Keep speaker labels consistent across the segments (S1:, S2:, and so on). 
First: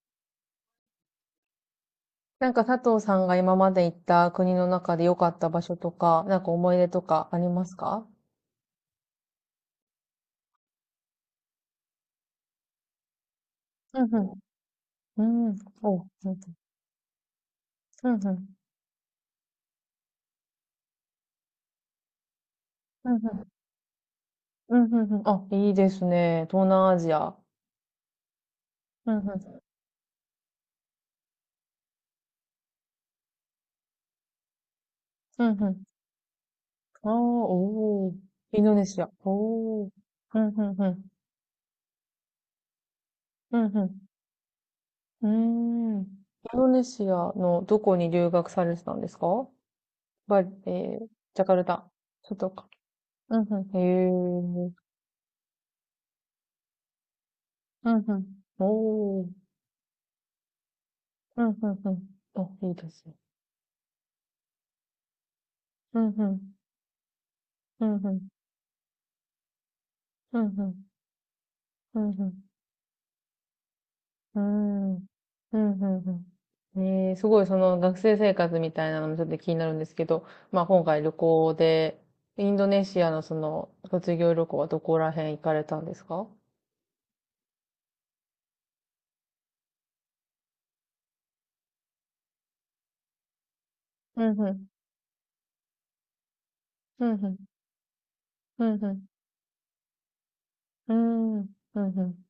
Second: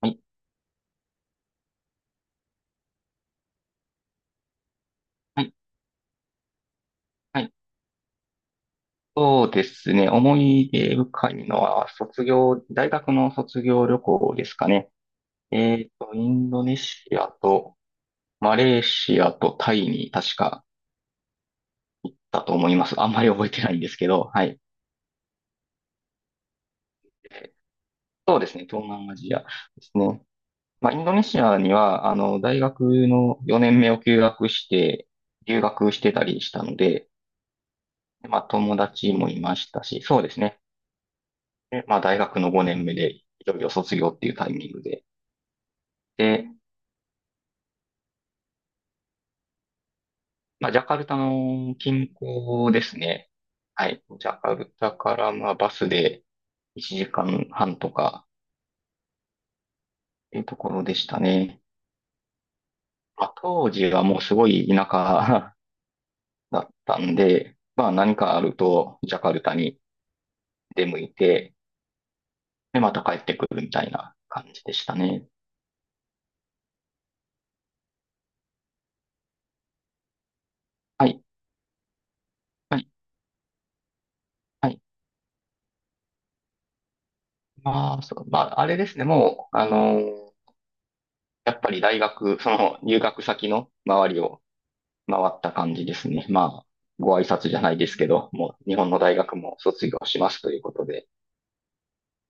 S1: はい、
S2: なんか佐藤さんが今まで行った国の中で良かっ
S1: は
S2: た
S1: い、
S2: 場所とか、なんか思い出とかあ
S1: は
S2: り
S1: い。
S2: ますか？
S1: そうですね。思い出深いのは、卒業、大学の卒業旅
S2: うん
S1: 行
S2: う
S1: ですかね。
S2: ん。うん。お、う
S1: イ
S2: んうん。
S1: ンドネシアと、
S2: うんうん。
S1: マレーシアとタイに確かだと思います。あ
S2: う
S1: ん
S2: んう
S1: まり覚
S2: ん。
S1: えてないんですけど、はい。
S2: うんうん。あ、いいですね。東南アジア。
S1: そうですね。東南
S2: う
S1: ア
S2: んう
S1: ジアで
S2: ん。
S1: すね。まあ、インドネシアには、大学の4年目を休学して、
S2: うん
S1: 留
S2: うん。
S1: 学してたりしたので、
S2: ああ、おー。
S1: でまあ、
S2: インド
S1: 友
S2: ネシア。
S1: 達もいました
S2: おー。
S1: し、そうで
S2: う
S1: す
S2: ん
S1: ね。
S2: うんうん。
S1: でまあ、大学の5年目で、いよ
S2: う
S1: い
S2: ん
S1: よ
S2: う
S1: 卒業っていうタイミングで、
S2: ん。うーん。
S1: で、
S2: インドネシアのどこに留学されてたんですか？バリ、
S1: まあ、ジャカル
S2: ー、
S1: タ
S2: ジャカル
S1: の
S2: タ。
S1: 近
S2: そうとか。
S1: 郊ですね。
S2: うんう
S1: はい。ジャカ
S2: ん。へ
S1: ル
S2: え。
S1: タから、まあ、バスで1時間半
S2: う
S1: と
S2: んうん。
S1: か
S2: おー。
S1: っていうところでした
S2: うん、うん
S1: ね。
S2: うん。あ、いいですね。
S1: まあ、当時はもうすごい田舎
S2: うん、うん。
S1: だったんで、
S2: う
S1: まあ、
S2: ん、う
S1: 何
S2: ん。
S1: かあると、ジャカルタに
S2: うん、うん。
S1: 出向いて、
S2: うん、うん。
S1: で、また帰ってくるみたいな
S2: う
S1: 感じでし
S2: ん。
S1: た
S2: うん、
S1: ね。
S2: うんね、すごいその学生生活みたいなのもちょっと気になるんですけど、まあ今回
S1: は
S2: 旅
S1: い。
S2: 行で、インド
S1: は
S2: ネ
S1: い。
S2: シアのその卒業旅行は
S1: は
S2: ど
S1: い。
S2: こら辺行かれたんですか？
S1: まあ、そう、まあ、あれですね。もう、やっぱり大学、その入学先の周り
S2: うん、
S1: を
S2: うん。
S1: 回った感じですね。まあ、
S2: うん、
S1: ご挨
S2: うん。
S1: 拶じゃないですけど、もう
S2: うん、
S1: 日本の
S2: う
S1: 大学も卒業しますということで。
S2: ん。うん。うん、うん。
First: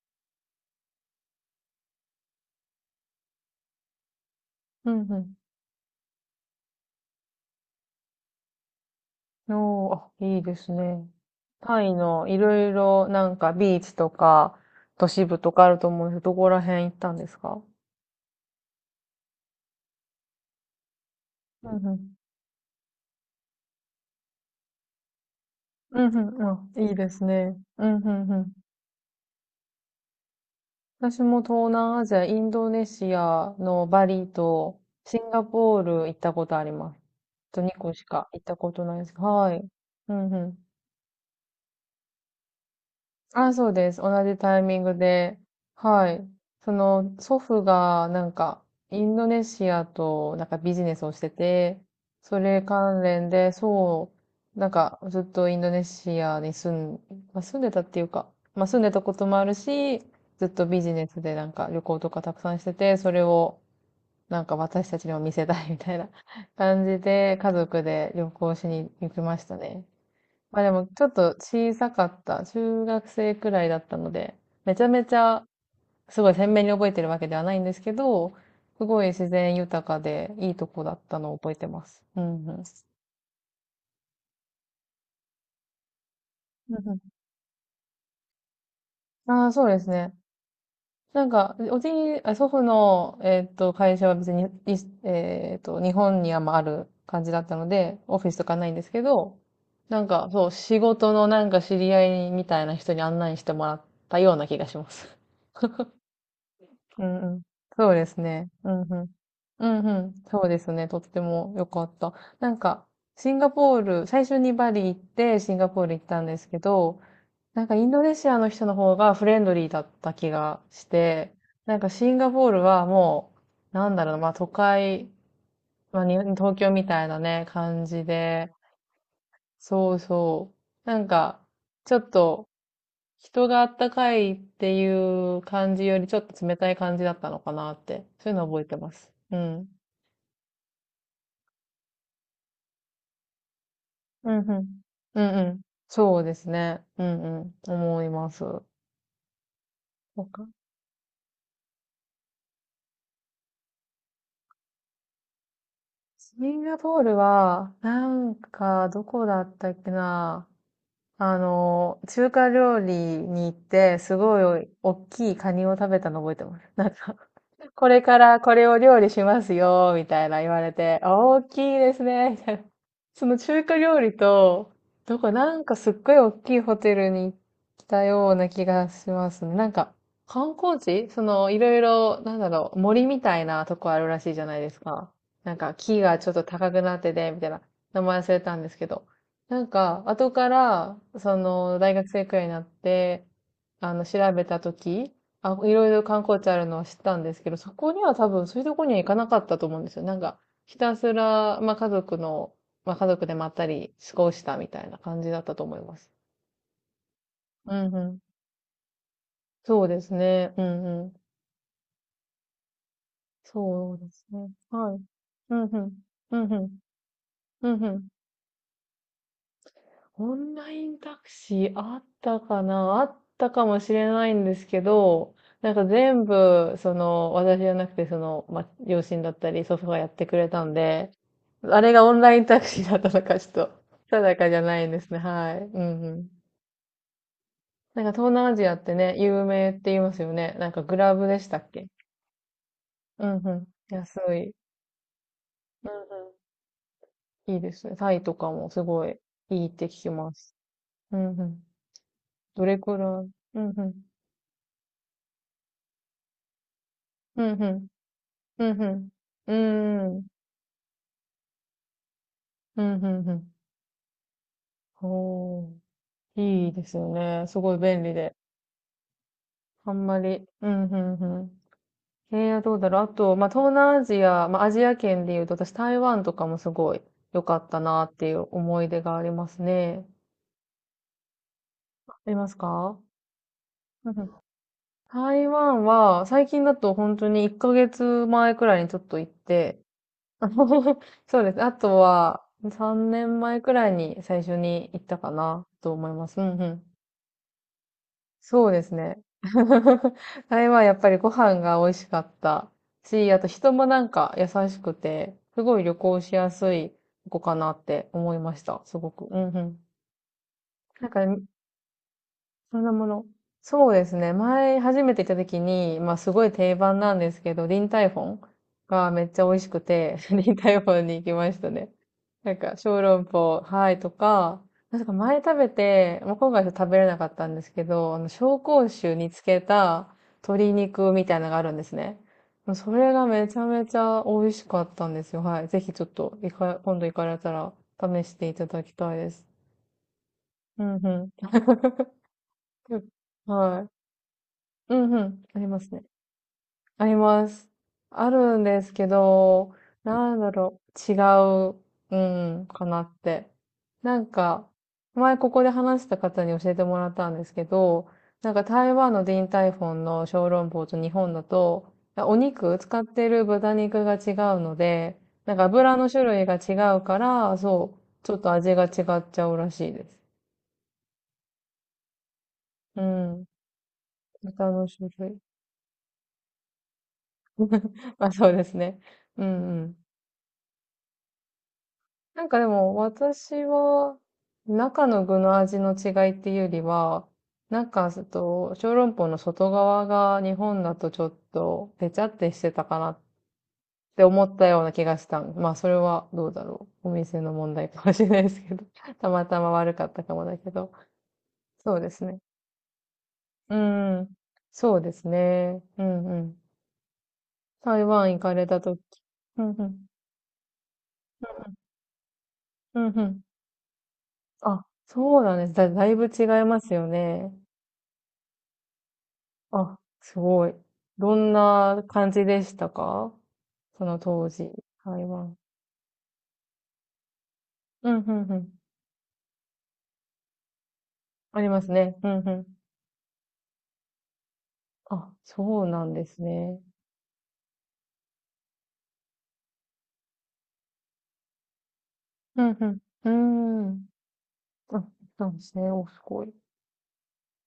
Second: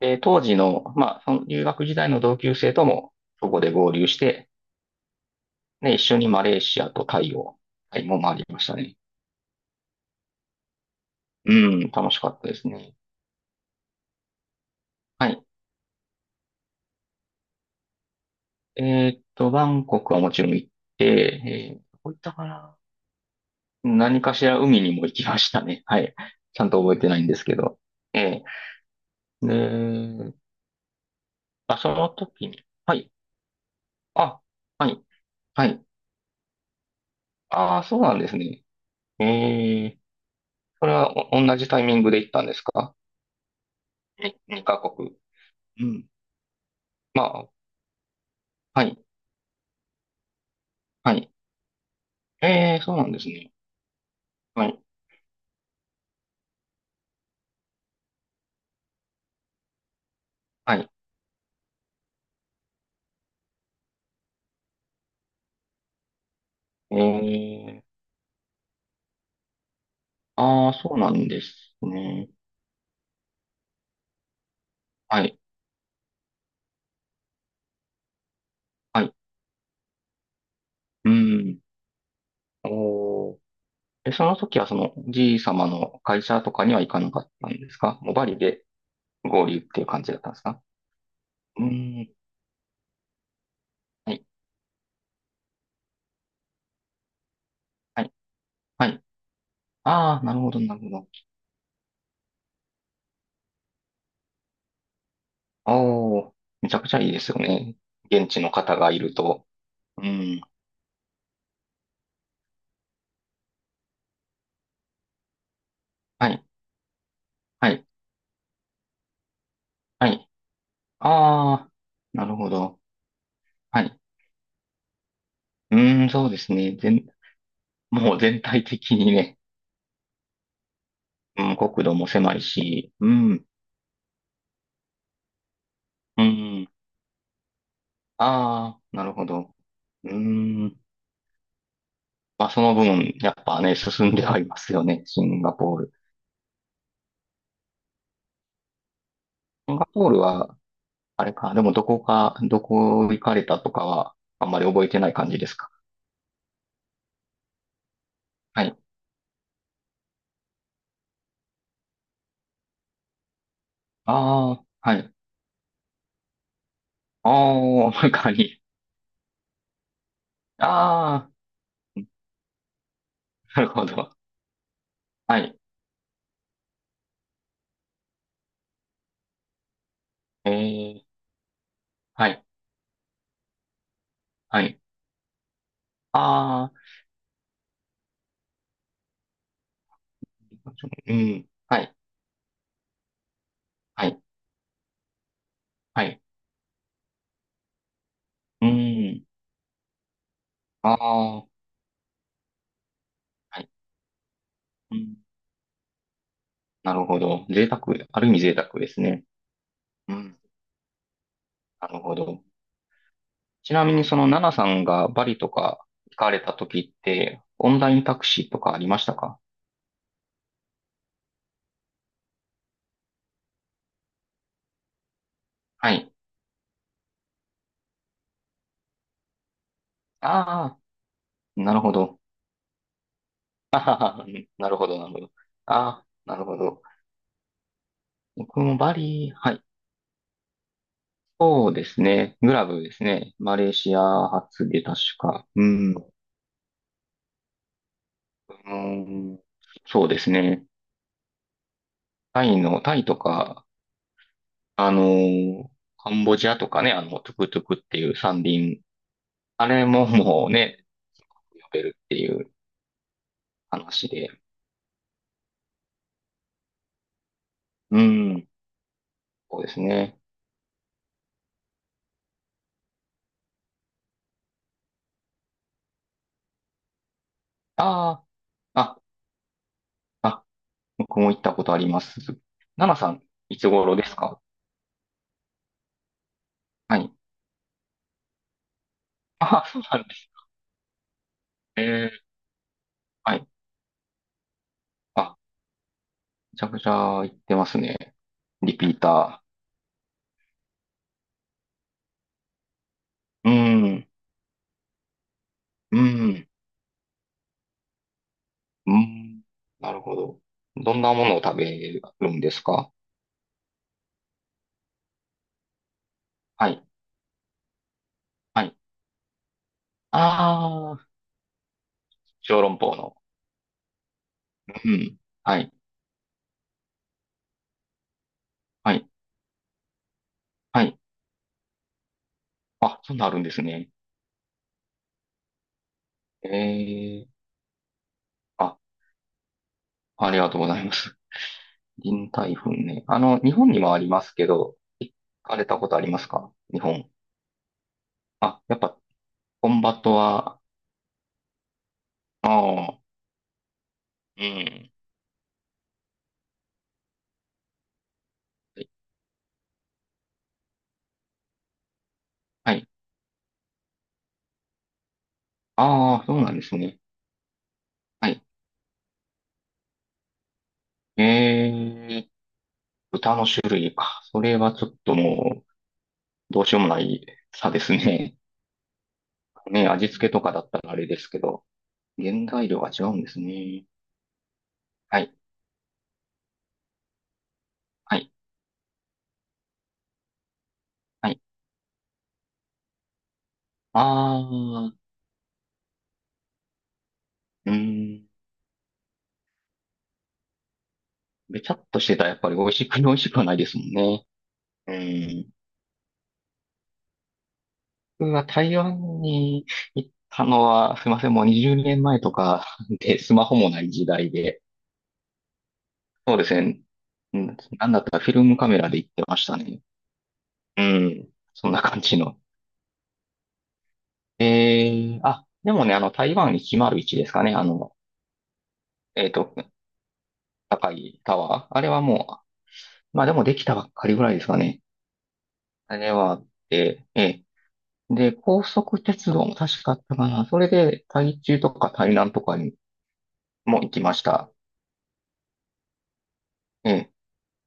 S1: で、当時の、まあ、その留学時代の同級生とも、そこで合流して、
S2: うん、うん。
S1: ね、一緒にマレーシアとタイを、タイも回りましたね。
S2: おー、あ、いいですね。
S1: う
S2: タ
S1: ん、
S2: イ
S1: 楽し
S2: の
S1: か
S2: い
S1: ったで
S2: ろ
S1: す
S2: い
S1: ね。
S2: ろなんかビーチとか都市
S1: は
S2: 部
S1: い。
S2: とかあると思うんですけど、どこら辺行ったんですか？
S1: えバンコクはもちろん行っ
S2: う
S1: て、
S2: んう
S1: どこ
S2: ん。
S1: 行ったかな。何かしら海にも行きましたね。
S2: う
S1: は
S2: ん
S1: い。
S2: うん。
S1: ちゃ
S2: あ、
S1: んと
S2: いい
S1: 覚え
S2: で
S1: てない
S2: す
S1: んですけ
S2: ね。
S1: ど。
S2: うんうんう
S1: え
S2: ん。
S1: で、
S2: 私も東
S1: あ、そ
S2: 南ア
S1: の
S2: ジア、イ
S1: 時
S2: ン
S1: に、
S2: ドネ
S1: はい。
S2: シアのバリ
S1: あ、
S2: と
S1: はい。
S2: シンガ
S1: は
S2: ポー
S1: い。
S2: ル行ったことあります。あと2
S1: ああ、
S2: 個
S1: そう
S2: し
S1: なん
S2: か
S1: です
S2: 行った
S1: ね。
S2: ことないです。はい。
S1: ええ、
S2: うんうん。
S1: それはお同じタイミングで行ったんですか？
S2: あ、そうです。同じ
S1: に
S2: タイミ
S1: 二
S2: ン
S1: カ
S2: グ
S1: 国。
S2: で。
S1: うん。
S2: はい。その、
S1: ま
S2: 祖
S1: あ、
S2: 父が、なんか、
S1: は
S2: イ
S1: い、
S2: ンドネシアと、なんかビジネスを
S1: は
S2: して
S1: い。
S2: て、それ
S1: えそう
S2: 関
S1: なんです
S2: 連で、
S1: ね。
S2: そう、
S1: は
S2: なん
S1: い、
S2: か、ずっとインドネシアにまあ、住んでたっていうか、まあ、住んでたこともあるし、ずっと
S1: は
S2: ビ
S1: い。
S2: ジネスでなんか旅行とかたくさんしてて、それを、なんか私たちにも見せたいみたいな 感
S1: え
S2: じで、家族
S1: え、
S2: で旅行しに行きましたね。まあ
S1: あ
S2: で
S1: あ、
S2: も
S1: そう
S2: ちょ
S1: な
S2: っ
S1: ん
S2: と
S1: で
S2: 小
S1: す
S2: さかっ
S1: ね。
S2: た。中学生くらいだったので、めちゃめち
S1: はい、
S2: ゃすごい鮮明に覚えてるわけではないんですけど、すご
S1: は
S2: い
S1: い。
S2: 自然豊かでいいとこだっ
S1: う
S2: たのを覚え
S1: ん。
S2: てます。うんうん。
S1: おー。え、その時はその、じい様の会社とかに
S2: う
S1: は
S2: ん
S1: 行
S2: う
S1: かなかったんですか？もうバリで
S2: ん、あ
S1: 合
S2: あ、
S1: 流っ
S2: そうで
S1: ていう
S2: す
S1: 感じ
S2: ね。
S1: だったんですか？
S2: なんか、
S1: うー
S2: おじ
S1: ん。
S2: い、あ祖父の、会社
S1: は
S2: は
S1: い、
S2: 別に、いえっと、日本にはまあある感じだったので、
S1: はい、
S2: オフィスとかないんで
S1: は
S2: すけ
S1: い。
S2: ど、なん
S1: ああ、
S2: か、
S1: なる
S2: そ
S1: ほ
S2: う、
S1: ど、な
S2: 仕
S1: るほど。
S2: 事のなんか知り合いみたいな人に案内してもらったような気がします。
S1: ああ、めちゃくちゃ
S2: う
S1: いいです
S2: んう
S1: よ
S2: ん。
S1: ね。
S2: そうです
S1: 現地
S2: ね。
S1: の
S2: う
S1: 方
S2: んう
S1: がい
S2: ん。
S1: ると。
S2: うん
S1: う
S2: うん。
S1: ん。
S2: そうですね。とっても良かった。なんか、シンガポール、最初にバリ行って、シンガポール行ったん
S1: は
S2: で
S1: い、
S2: すけど、なん
S1: は
S2: かイ
S1: い、
S2: ンドネシアの人の方がフレンドリーだっ
S1: は
S2: た
S1: い。
S2: 気がして、
S1: ああ、
S2: なんかシン
S1: な
S2: ガ
S1: る
S2: ポ
S1: ほ
S2: ール
S1: ど。
S2: はもう、
S1: は
S2: なん
S1: い。
S2: だろうな、まあ都会、ま
S1: う
S2: あ
S1: ん、
S2: に
S1: そうです
S2: 東京
S1: ね。
S2: みた
S1: 全、
S2: いなね、感じ
S1: もう全
S2: で、
S1: 体的にね、
S2: そうそう。なん
S1: う
S2: か、
S1: ん、国
S2: ち
S1: 土
S2: ょ
S1: も
S2: っ
S1: 狭い
S2: と、
S1: し、うん、
S2: 人があったかいっていう感じよりちょ
S1: う
S2: っと冷
S1: ん。
S2: たい感じだったのかなって、そういうの覚えて
S1: ああ、
S2: ま
S1: な
S2: す。
S1: るほ
S2: う
S1: ど。
S2: ん。
S1: うん。まあ、その分、やっぱね、進んで
S2: うん
S1: は
S2: う
S1: います
S2: ん。
S1: よね。シ
S2: うん
S1: ン
S2: う
S1: ガ
S2: ん。
S1: ポール。
S2: そうですね。うんうん。思います。そ
S1: シンガポール
S2: うか。
S1: は、あれか、でもどこか、どこ行かれたとかは、あんまり覚えてない感じですか。
S2: シンガポールは、なん
S1: はい。
S2: か、どこだったっけな。中華料理に行って、すご
S1: ああ、
S2: い大
S1: はい。
S2: きいカニを食べたの覚えてます。なんか、こ
S1: ああ、
S2: れか
S1: 中
S2: らこ
S1: に。
S2: れを料理しますよ、みたいな言われて、あ
S1: あ
S2: 大きいです
S1: ー、
S2: ね、みたいな。その
S1: な
S2: 中
S1: る
S2: 華
S1: ほ
S2: 料
S1: ど。
S2: 理と、どこ、
S1: は
S2: な
S1: い。
S2: んかすっごい大きいホテルに来たような気がしますね。なんか、
S1: え
S2: 観光
S1: ー、
S2: 地その、いろいろ、
S1: は
S2: なん
S1: い、
S2: だろう、森みたいなとこあるらしいじゃない
S1: は
S2: で
S1: い。
S2: すか。なんか、木がちょっと
S1: あ
S2: 高くなってて、みたいな。名前忘れたんですけど。なんか、後から、
S1: ー、
S2: そ
S1: うん。
S2: の、
S1: は
S2: 大
S1: い、
S2: 学生くらいになって、
S1: は
S2: 調
S1: い、
S2: べたとき、あ、いろいろ
S1: はい。
S2: 観光地あるのは知ったんですけど、そこには多分そういう
S1: う
S2: とこには行か
S1: ん。
S2: なかったと思うんですよ。なんか、ひ
S1: あ
S2: たす
S1: ー、
S2: ら、まあ家族の、まあ家族でまっ
S1: は
S2: た
S1: い。
S2: り過ごしたみたい
S1: う
S2: な
S1: ん。
S2: 感じだったと思います。
S1: なるほど。贅
S2: う
S1: 沢、
S2: んうん。
S1: ある意味贅沢ですね。
S2: そうで
S1: う
S2: す
S1: ん。
S2: ね。うんうん。
S1: なるほど。ちな
S2: そ
S1: み
S2: う
S1: に、
S2: で
S1: そ
S2: す
S1: の、ナ
S2: ね。
S1: ナさん
S2: はい。
S1: がバリと
S2: うんう
S1: か
S2: ん。
S1: 行か
S2: う
S1: れ
S2: ん
S1: た
S2: うん。
S1: 時って、
S2: う
S1: オン
S2: んう
S1: ライン
S2: ん。
S1: タクシーとかありましたか？
S2: オンラインタクシーあったかな、あったかもしれないんですけど、なんか
S1: はい。
S2: 全部、その、私じゃなくて、その、ま、両親だったり、祖父がやってくれたん
S1: ああ、
S2: で、
S1: な
S2: あ
S1: る
S2: れ
S1: ほ
S2: がオ
S1: ど。
S2: ンラインタクシーだったのか、ちょっ
S1: あ
S2: と、
S1: ははは
S2: 定かじゃ
S1: なる
S2: な
S1: ほ
S2: いん
S1: ど、
S2: で
S1: な
S2: す
S1: る
S2: ね。
S1: ほど。
S2: はい。う
S1: あ
S2: ん
S1: あ、
S2: うん。
S1: なるほど。
S2: なんか東南ア
S1: 僕
S2: ジア
S1: も
S2: って
S1: バ
S2: ね、
S1: リ、
S2: 有
S1: はい。
S2: 名って言いますよね。なんかグラブでしたっ
S1: そうで
S2: け？
S1: すね。グラブです
S2: う
S1: ね。
S2: ん
S1: マ
S2: う
S1: レー
S2: ん。
S1: シ
S2: 安
S1: ア
S2: い。
S1: 発で確か。う
S2: うん
S1: ん。う
S2: うん。いいですね。タイとかも
S1: ー
S2: すごい
S1: ん、
S2: いいって聞
S1: そう
S2: き
S1: です
S2: ます。
S1: ね。
S2: うんうん。
S1: タイ
S2: どれ
S1: の、タ
S2: く
S1: イと
S2: らい。う
S1: か、
S2: んうん。
S1: あのーカンボジアとかね、あの、トゥ
S2: う
S1: クト
S2: ん
S1: ゥ
S2: う
S1: クっ
S2: ん。
S1: ていう三
S2: う
S1: 輪。
S2: ん、う
S1: あれ
S2: ん。
S1: も
S2: うーん。
S1: もうね、呼べるっていう
S2: うん、うん、うん。
S1: 話で。
S2: ほう。いいですよね。すごい
S1: う
S2: 便利で。
S1: ん。そうです
S2: あん
S1: ね。
S2: まり。うん、うん、うん。どうだろう。あと、まあ、東南アジア、まあ、アジア圏で言うと、私、台湾とかもすごい良かったなっ
S1: あ
S2: ていう
S1: あ、
S2: 思い出
S1: あ、
S2: がありますね。
S1: あ、僕も行ったことありま
S2: あり
S1: す。
S2: ます
S1: ナナ
S2: か？
S1: さん、いつ頃で
S2: う
S1: す
S2: んうん。
S1: か？
S2: 台湾は、最近だと
S1: はい。
S2: 本当に1ヶ月前くらいにちょっと行っ
S1: ああ、そ
S2: て、
S1: うなんです
S2: あの そうです。あと
S1: ね。
S2: は、3
S1: は
S2: 年
S1: い。
S2: 前くらいに最初に行ったか
S1: あ、
S2: なと思います。うん
S1: めち
S2: う
S1: ゃく
S2: ん。
S1: ちゃ行ってますね。
S2: そう
S1: リ
S2: で
S1: ピ
S2: す
S1: ー
S2: ね。
S1: ター。
S2: あれはやっぱりご飯が美味しかったし、あと
S1: う
S2: 人もなん
S1: ん、
S2: か優しくて、すごい旅
S1: う
S2: 行し
S1: ん、
S2: やすい子かなって思いました。
S1: う
S2: すごく。う
S1: ん。
S2: んうん。
S1: なるほど。どん
S2: なん
S1: な
S2: か
S1: ものを食べるんです
S2: そ
S1: か？
S2: のもの。そうですね。前初めて行った時に、まあすごい
S1: は
S2: 定
S1: い、
S2: 番なんですけど、リンタイフォン
S1: はい。
S2: がめっちゃ美味しくて、リンタイフ
S1: あ
S2: ォン
S1: あ、
S2: に行きましたね。なん
S1: 小
S2: か、
S1: 籠
S2: 小
S1: 包の。
S2: 籠包、はいとか、
S1: う
S2: なんか
S1: ん、
S2: 前食
S1: は
S2: べ
S1: い、
S2: て、もう今回は食べれなかったんですけど、紹興
S1: はい、
S2: 酒につけた鶏
S1: はい。
S2: 肉みたいなのがあるんですね。もうそ
S1: あ、
S2: れ
S1: そん
S2: が
S1: なあるん
S2: め
S1: で
S2: ち
S1: す
S2: ゃめ
S1: ね。
S2: ちゃ美味しかったんですよ。はい。ぜひちょっと、
S1: え
S2: 今度行か
S1: え
S2: れたら試していた
S1: あ、
S2: だきたいです。
S1: ありがとうござ
S2: う
S1: いま
S2: んう
S1: す。
S2: ん。
S1: 臨海粉ね。日本に
S2: は
S1: もあ
S2: い。
S1: りますけど、
S2: う
S1: 行
S2: んうん。
S1: か
S2: あ
S1: れ
S2: り
S1: た
S2: ま
S1: こ
S2: す
S1: とあ
S2: ね。
S1: りますか？日
S2: あ
S1: 本。
S2: ります。ある
S1: あ、
S2: ん
S1: やっ
S2: です
S1: ぱ、
S2: け
S1: コ
S2: ど、
S1: ンバット
S2: なんだ
S1: は、
S2: ろう。違う、
S1: あ
S2: うん、か
S1: あ、
S2: なって。なん
S1: う
S2: か、
S1: ん。
S2: 前ここで話した方に教えてもらったんですけど、なんか台湾のディンタイフォンの小籠包と日本だと、お
S1: は
S2: 肉、
S1: い。
S2: 使ってる豚肉が違うので、なんか油の
S1: あ
S2: 種
S1: あ、そう
S2: 類
S1: な
S2: が
S1: んです
S2: 違
S1: ね。
S2: うから、そう、
S1: は
S2: ちょっ
S1: い。
S2: と味が違っ。
S1: ええ豚の種類か。それはちょっともう、どうしようもない差ですね。ね、味付けとかだったらあれですけど、原
S2: なんかで
S1: 材料が
S2: も
S1: 違うんです
S2: 私
S1: ね。
S2: は中
S1: は
S2: の
S1: い、
S2: 具の味の違いっていうよりは、中
S1: はい、
S2: と小籠包の外側が日本だとちょ
S1: は
S2: っ
S1: い。
S2: とペチャってしてたかなっ
S1: あ
S2: て思ったような
S1: ー、
S2: 気がした。まあそれはどうだろう。お店の
S1: う
S2: 問
S1: ー
S2: 題かもし
S1: ん。
S2: れないですけど。たまたま悪かったかもだけど。
S1: べちゃっ
S2: そう
S1: とし
S2: で
S1: て
S2: す
S1: たらやっ
S2: ね。
S1: ぱり美味しく、美味しくはないで
S2: う
S1: すもんね。
S2: ん。
S1: う
S2: そうです
S1: ん。
S2: ね。うんうん。台湾
S1: 僕
S2: 行
S1: は
S2: かれ
S1: 台
S2: たとき。
S1: 湾
S2: う
S1: に
S2: んうん。
S1: 行ったのは、すいません、もう20年前とか
S2: うん
S1: で、
S2: う
S1: ス
S2: ん。
S1: マホもない時代で。
S2: あ、そうなんです。だいぶ
S1: そう
S2: 違
S1: で
S2: い
S1: す
S2: ま
S1: ね。
S2: すよ
S1: う
S2: ね。
S1: ん、なんだったらフィルムカメラで行ってましたね。
S2: あ、すごい。
S1: うん。
S2: どん
S1: そんな感
S2: な
S1: じ
S2: 感
S1: の。
S2: じでしたか？その当時、台
S1: あ、
S2: 湾。
S1: でもね、あの、台湾いちまる0 1ですかね。
S2: うん、うん、うん。
S1: えっと、高いタ
S2: あ
S1: ワー。
S2: り
S1: あ
S2: ま
S1: れ
S2: す
S1: は
S2: ね。うん、
S1: も
S2: うん。
S1: う、まあでもできたばっかりぐらいですかね。
S2: あ、そう
S1: あ
S2: な
S1: れ
S2: んで
S1: はあ
S2: す
S1: っ
S2: ね。
S1: て、で、高速鉄道も確かあったかな。それで、台中とか台南とか
S2: う
S1: に
S2: ん、うん。
S1: も
S2: う
S1: 行
S2: ー
S1: き
S2: ん。
S1: ました。
S2: あ、そうなんですね。お、すごい。
S1: ええ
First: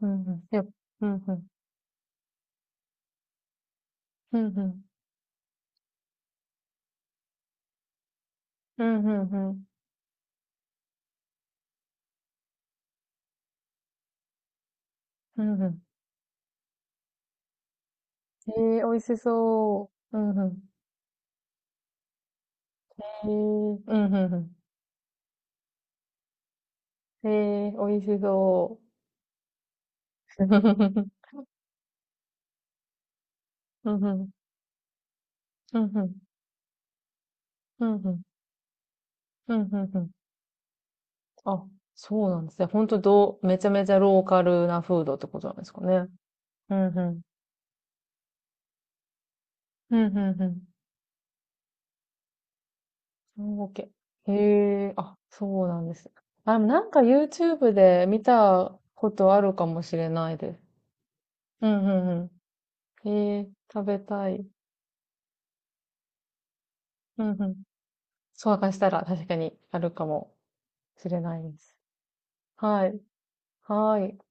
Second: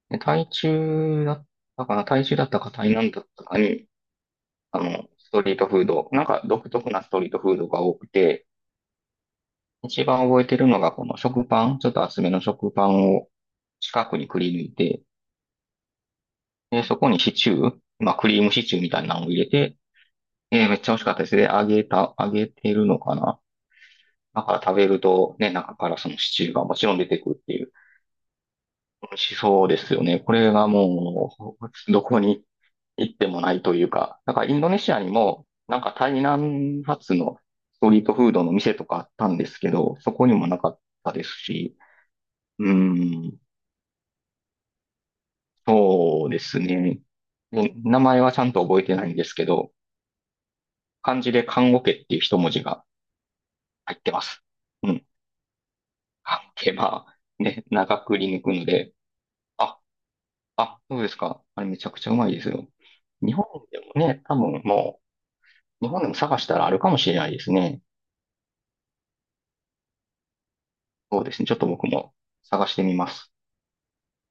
S2: うん、
S1: で
S2: うん。
S1: 台
S2: うん、
S1: 中だ
S2: う
S1: っ
S2: ん。
S1: たかな、台中だったか台南だったかに、
S2: うん、う
S1: あ
S2: ん。
S1: の、ストリートフード、なんか独特なストリートフードが多くて、
S2: うん、うん。うん、
S1: 一番覚えてるのがこの食パン、ちょっと厚めの食パンを四角にくり抜いて、
S2: うん、うん。
S1: そこにシチュー、まあ、クリー
S2: え
S1: ムシチューみ
S2: 美味
S1: たいな
S2: し
S1: のを入れて、
S2: そう。うん、うん。
S1: めっちゃ美味しかったですね。揚げた、揚げてるのか
S2: え
S1: な。
S2: ー、うん、うん、
S1: だ
S2: う
S1: から食べると、ね、中からそのシチューがもちろん出て
S2: ん。
S1: くるってい
S2: え
S1: う。
S2: ー、美味しそう。
S1: 美味しそうですよね。これが もう、どこに行ってもないという
S2: うん、うん。う
S1: か。
S2: ん、うん。
S1: だからインドネシアにも、
S2: う
S1: なん
S2: ん、
S1: か
S2: う
S1: 台
S2: ん。
S1: 南発のス
S2: う
S1: ト
S2: ん、
S1: リー
S2: う
S1: ト
S2: ん。
S1: フードの店とかあったんで
S2: う
S1: す
S2: ん、
S1: けど、
S2: うん。
S1: そこにもなかったです
S2: あ、
S1: し、
S2: そうなんです
S1: う
S2: ね。
S1: ー
S2: 本当。
S1: ん、
S2: めちゃめちゃローカルなフードってことなんですかね？
S1: そうです
S2: うん
S1: ね。
S2: うん。
S1: で名前はちゃんと覚えてないんですけど、
S2: うんうんう
S1: 漢字で看護家っていう一文字が、
S2: ん。オーケ
S1: 入ってま
S2: ー。
S1: す。
S2: へ
S1: う
S2: え、
S1: ん。
S2: あ、そうなんです。あ、
S1: あ、
S2: でも
S1: 手
S2: なんか
S1: 間、ね、
S2: YouTube
S1: 長
S2: で
S1: く
S2: 見
S1: り抜くの
S2: た
S1: で、
S2: ことあるか
S1: あ、
S2: もしれないです。
S1: あ、そうですか。あ
S2: う
S1: れめ
S2: ん
S1: ち
S2: う
S1: ゃくちゃう
S2: ん
S1: ま
S2: う
S1: いですよ。
S2: ん。
S1: 日
S2: へ
S1: 本
S2: え、
S1: で
S2: 食
S1: も
S2: べ
S1: ね、
S2: た
S1: 多
S2: い。
S1: 分もう、日本でも探したらあるかもしれ
S2: う
S1: な
S2: ん
S1: いで
S2: う
S1: す
S2: ん。
S1: ね。
S2: そう明かしたら確かにあるかもしれ
S1: そうで
S2: な
S1: す
S2: い
S1: ね。ちょ
S2: で
S1: っと
S2: す。
S1: 僕も探して
S2: は
S1: み
S2: い。
S1: ます。
S2: はい。